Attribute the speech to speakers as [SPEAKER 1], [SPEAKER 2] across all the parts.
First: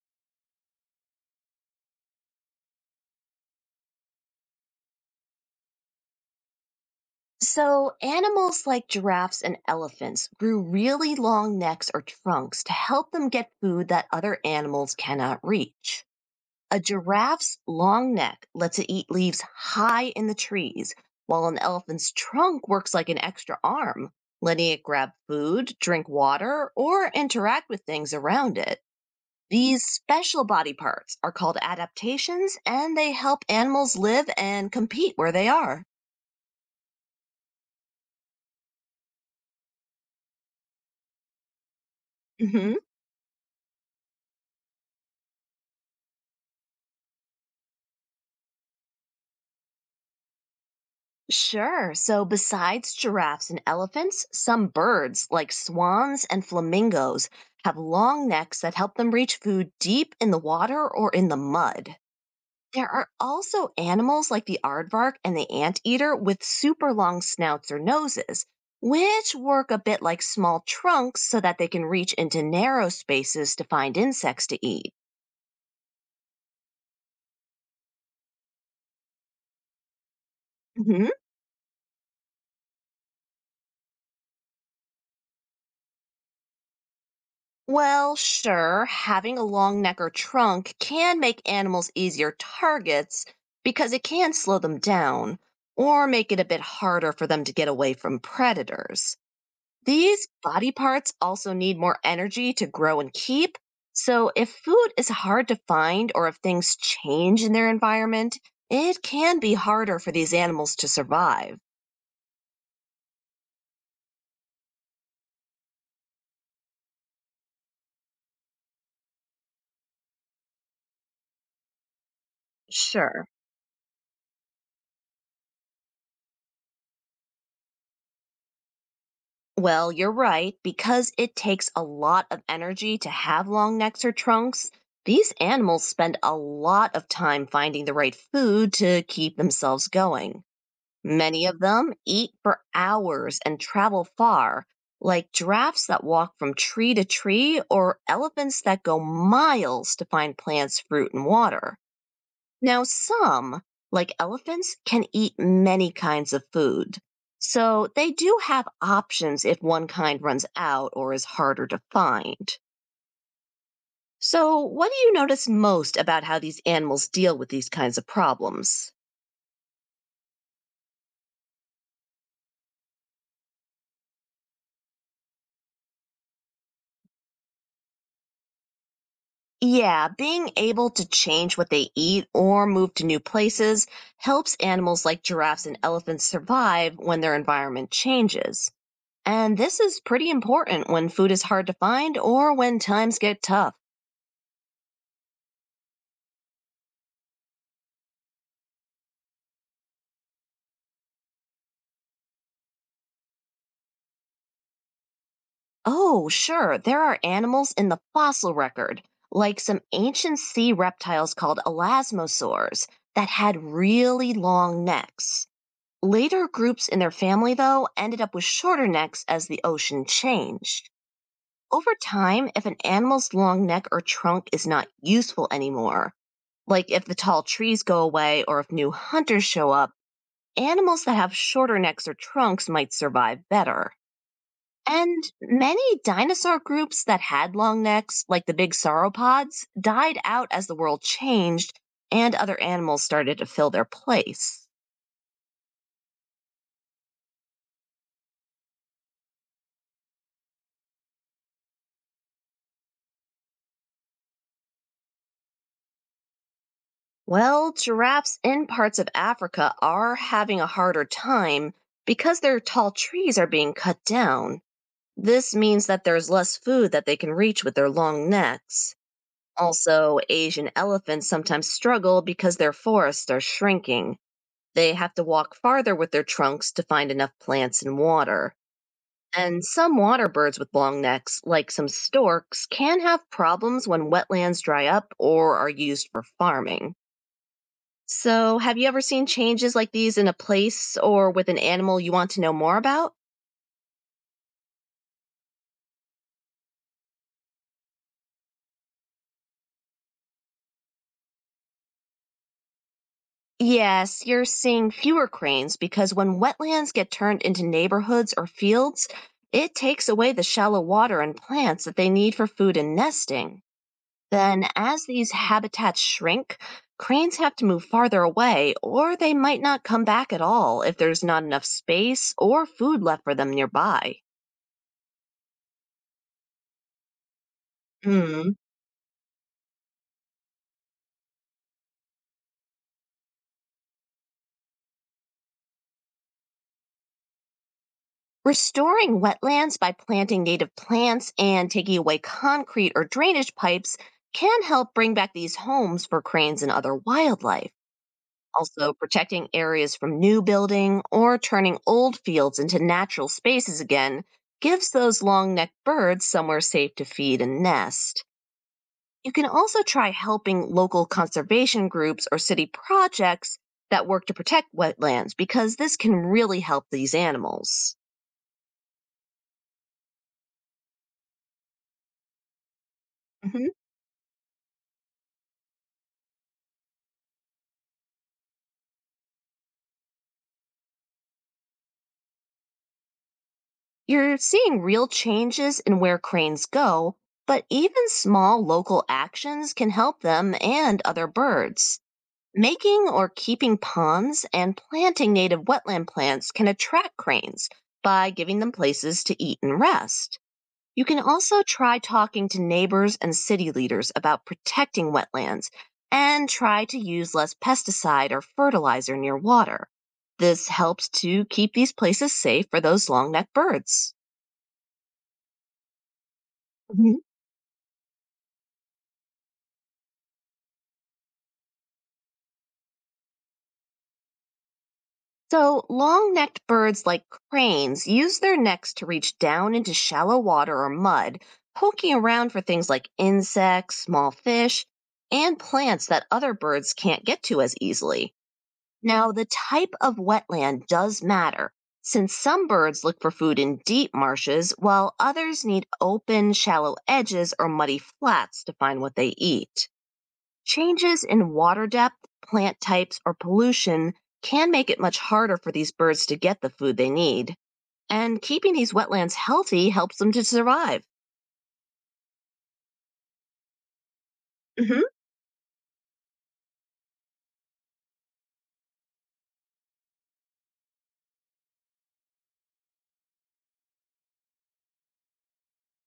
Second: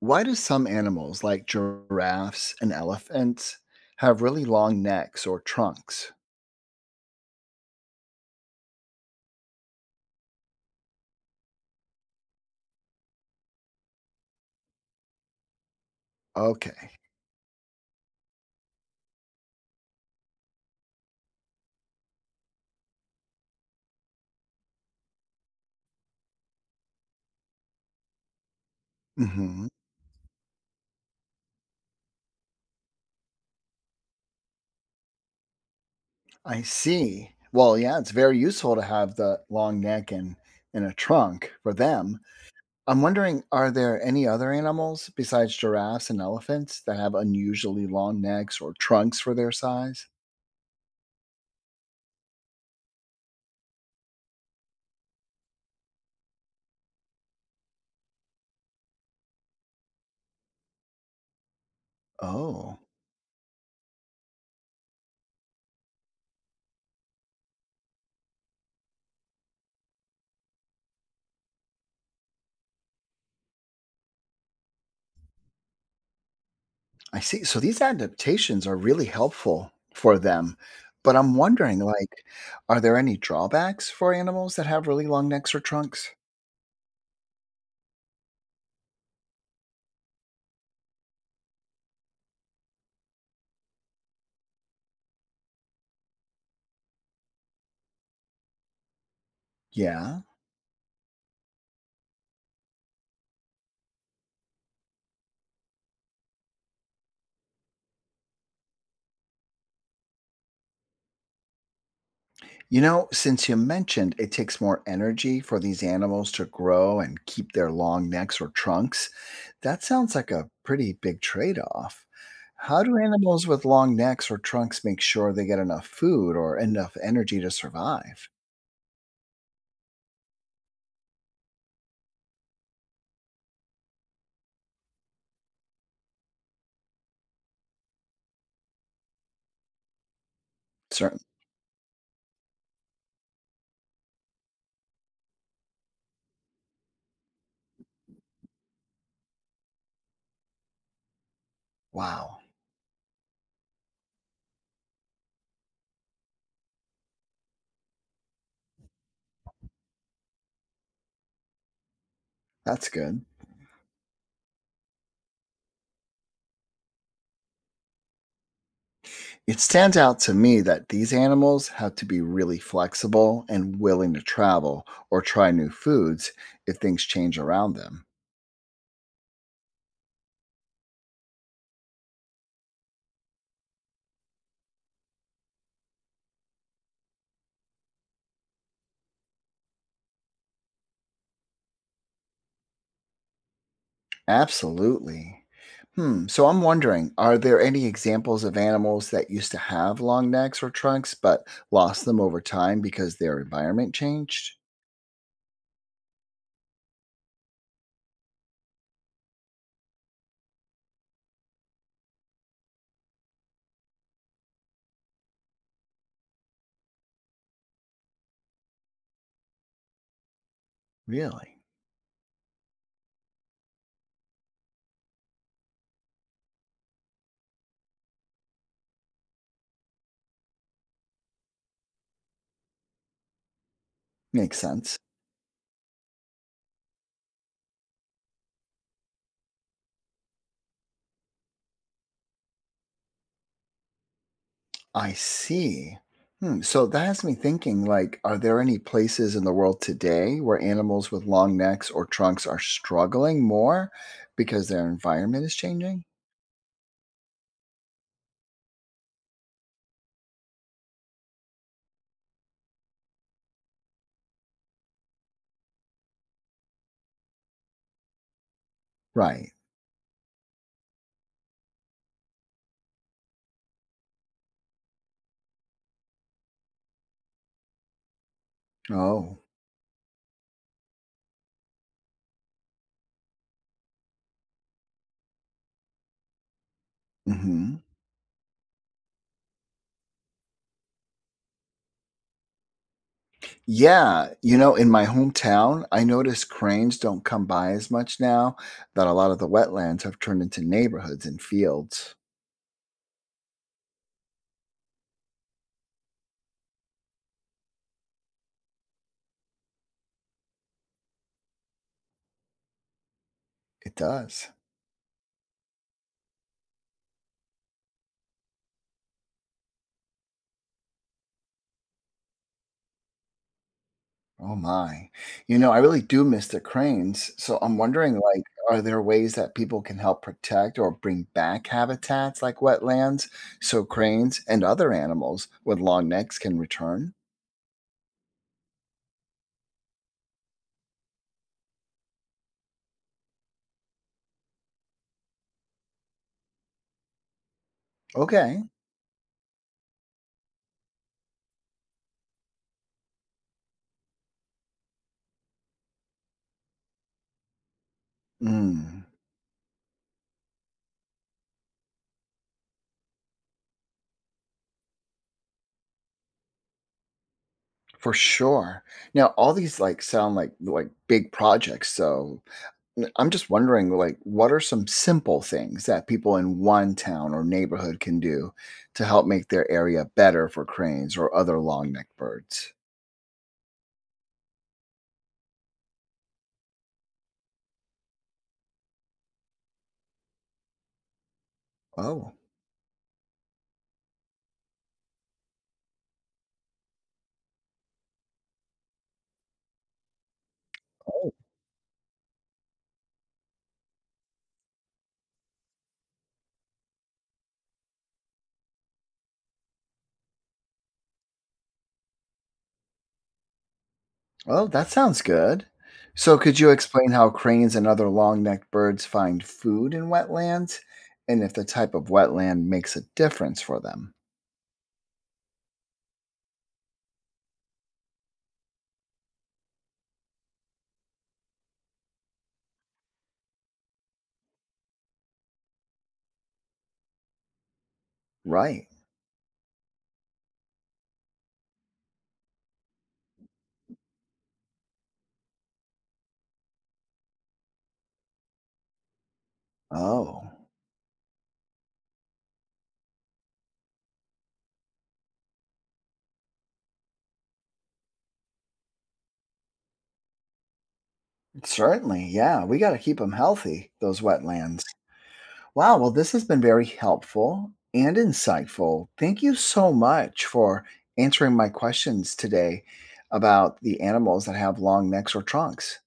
[SPEAKER 1] Why do some animals, like giraffes and elephants, have really long necks or trunks?
[SPEAKER 2] So, animals like giraffes and elephants grew really long necks or trunks to help them get food that other animals cannot reach. A
[SPEAKER 1] Okay.
[SPEAKER 2] giraffe's long neck lets it eat leaves high in the trees, while an elephant's trunk works like an extra arm, letting it grab food, drink water, or interact with things around it.
[SPEAKER 1] Hmm.
[SPEAKER 2] These special body parts are called adaptations and they help animals live and compete where they are.
[SPEAKER 1] I see. Well, yeah, it's very useful to have the long neck and a trunk for them.
[SPEAKER 2] Mhm.
[SPEAKER 1] I'm wondering, are there any other animals besides giraffes and elephants that have unusually long necks or trunks for their size?
[SPEAKER 2] Sure. So, besides giraffes and elephants, some birds, like swans and flamingos, have long necks that help them reach food deep in the water or in the mud.
[SPEAKER 1] Oh.
[SPEAKER 2] There are also animals like the aardvark and the anteater with super long snouts or noses, which work a bit like small trunks so that they can reach into narrow spaces to find insects to eat.
[SPEAKER 1] I see. So these adaptations are really helpful for them. But I'm wondering, like, are there any drawbacks for animals that have really long necks or trunks?
[SPEAKER 2] Well, sure, having a long neck or trunk can make animals easier targets because it can slow them down or make it a bit harder for them to get away from predators.
[SPEAKER 1] Yeah.
[SPEAKER 2] These body parts also need more energy to grow and keep. So, if food is hard to find or if things change in their environment, it can be harder for these animals to survive.
[SPEAKER 1] You know, since you mentioned it takes more energy for these animals to grow and keep their long necks or trunks, that sounds like a pretty big trade off. How do
[SPEAKER 2] Sure.
[SPEAKER 1] animals with long necks or trunks make sure they get enough food or enough energy to survive?
[SPEAKER 2] Well, you're right. Because it takes a lot of energy to have long necks or trunks, these animals spend a lot of time finding the right food to keep themselves going.
[SPEAKER 1] Certain.
[SPEAKER 2] Many of them eat for hours and travel far, like giraffes that walk from tree to tree or elephants that go miles to find plants, fruit, and water.
[SPEAKER 1] Wow.
[SPEAKER 2] Now, some, like elephants, can eat many kinds of food. So they do have options if one kind runs out or is harder to find.
[SPEAKER 1] That's good.
[SPEAKER 2] So, what do you notice most about how these animals deal with these kinds of problems?
[SPEAKER 1] It stands out to me that these animals have to be really flexible and willing to travel or try new foods if things change around them.
[SPEAKER 2] Yeah, being able to change what they eat or move to new places helps animals like giraffes and elephants survive when their environment changes. And this is pretty important when food is hard to find or when times get tough.
[SPEAKER 1] Absolutely. Hmm. So I'm wondering, are there any examples of animals that used to have long necks or trunks but lost them over time because their environment changed?
[SPEAKER 2] Oh, sure. There are animals in the fossil record, like some ancient sea reptiles called elasmosaurs that had really long necks. Later groups in their family, though, ended up with shorter necks as the ocean changed.
[SPEAKER 1] Really?
[SPEAKER 2] Over time, if an animal's long neck or trunk is not useful anymore, like if the tall trees go away or if new hunters show up, animals that have shorter necks or trunks might survive better.
[SPEAKER 1] Makes sense.
[SPEAKER 2] And many dinosaur groups that had long necks, like the big sauropods, died out as the world changed and other animals started to fill their place.
[SPEAKER 1] I see. Hmm, so that has me thinking, like, are there any places in the world today where animals with long necks or trunks are struggling more because their environment is changing?
[SPEAKER 2] Well, giraffes in parts of Africa are having a harder time because their tall trees are being cut down. This means that there's less food that they can reach with their long necks.
[SPEAKER 1] Right.
[SPEAKER 2] Also, Asian elephants sometimes struggle because their forests are shrinking. They have to walk farther with their trunks to find enough plants and water.
[SPEAKER 1] Oh.
[SPEAKER 2] And some water birds with long necks, like some storks, can have problems when wetlands dry up or are used for farming.
[SPEAKER 1] Mhm.
[SPEAKER 2] So, have you ever seen changes like these in a place or with an animal you want to know more about?
[SPEAKER 1] Yeah, you know, in my hometown, I noticed cranes don't come by as much now that a lot of the wetlands have turned into neighborhoods and fields.
[SPEAKER 2] Yes, you're seeing fewer cranes because when wetlands get turned into neighborhoods or fields, it takes away the shallow water and plants that they need for food and nesting.
[SPEAKER 1] It does.
[SPEAKER 2] Then, as these habitats shrink, cranes have to move farther away, or they might not come back at all if there's not enough space or food left for them nearby.
[SPEAKER 1] Oh my. You know, I really do miss the cranes. So I'm wondering, like,
[SPEAKER 2] Hmm.
[SPEAKER 1] are there ways that people can help protect or bring back habitats like wetlands so cranes and other animals with long necks can return?
[SPEAKER 2] Restoring wetlands by planting native plants and taking away concrete or drainage pipes can help bring back these homes for cranes and other wildlife.
[SPEAKER 1] Okay.
[SPEAKER 2] Also, protecting areas from new building or turning old fields into natural spaces again gives those long necked birds somewhere safe to feed and nest.
[SPEAKER 1] Mm.
[SPEAKER 2] You can also try helping local conservation groups or city projects that work to protect wetlands because this can really help these animals.
[SPEAKER 1] For sure. Now, all these sound like big projects. So I'm just
[SPEAKER 2] Mhm.
[SPEAKER 1] wondering, like, what are some simple things that people in one town or neighborhood can do to help make their area better for cranes or other long-necked birds?
[SPEAKER 2] You're seeing real changes in where cranes go, but even small local actions can help them and other birds.
[SPEAKER 1] Oh.
[SPEAKER 2] Making or keeping ponds and planting native wetland plants can attract cranes by giving them places to eat and rest. You can
[SPEAKER 1] Oh,
[SPEAKER 2] also try talking to neighbors and city leaders about protecting wetlands and try to use less pesticide or fertilizer near water. This helps to keep these places safe for those long necked birds.
[SPEAKER 1] well, that sounds good. So, could you explain how cranes and other long necked birds find food in wetlands and if the type of wetland makes a difference for them?
[SPEAKER 2] So, long necked birds like cranes use their necks to reach down into shallow water or mud, poking around for things like insects, small fish, and plants that other birds can't get to as easily.
[SPEAKER 1] Right.
[SPEAKER 2] Now, the type of wetland does matter, since some birds look for food in deep marshes, while others need open, shallow edges or muddy flats to find what they eat.
[SPEAKER 1] Oh,
[SPEAKER 2] Changes in water depth, plant types, or pollution can make it much harder for these birds to get the food they need. And keeping these wetlands healthy helps them to survive.
[SPEAKER 1] certainly. Yeah, we got to keep them healthy, those wetlands.
[SPEAKER 2] Hmm.
[SPEAKER 1] Wow. Well, this has been very helpful and insightful. Thank you so much for answering my questions today about the animals that have long necks or trunks.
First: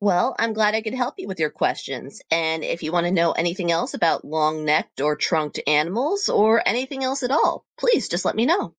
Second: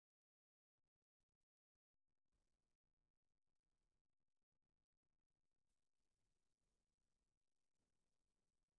[SPEAKER 2] Well, I'm glad I could help you with your questions. And if you want to know anything else about long necked or trunked animals or anything else at all, please just let me know.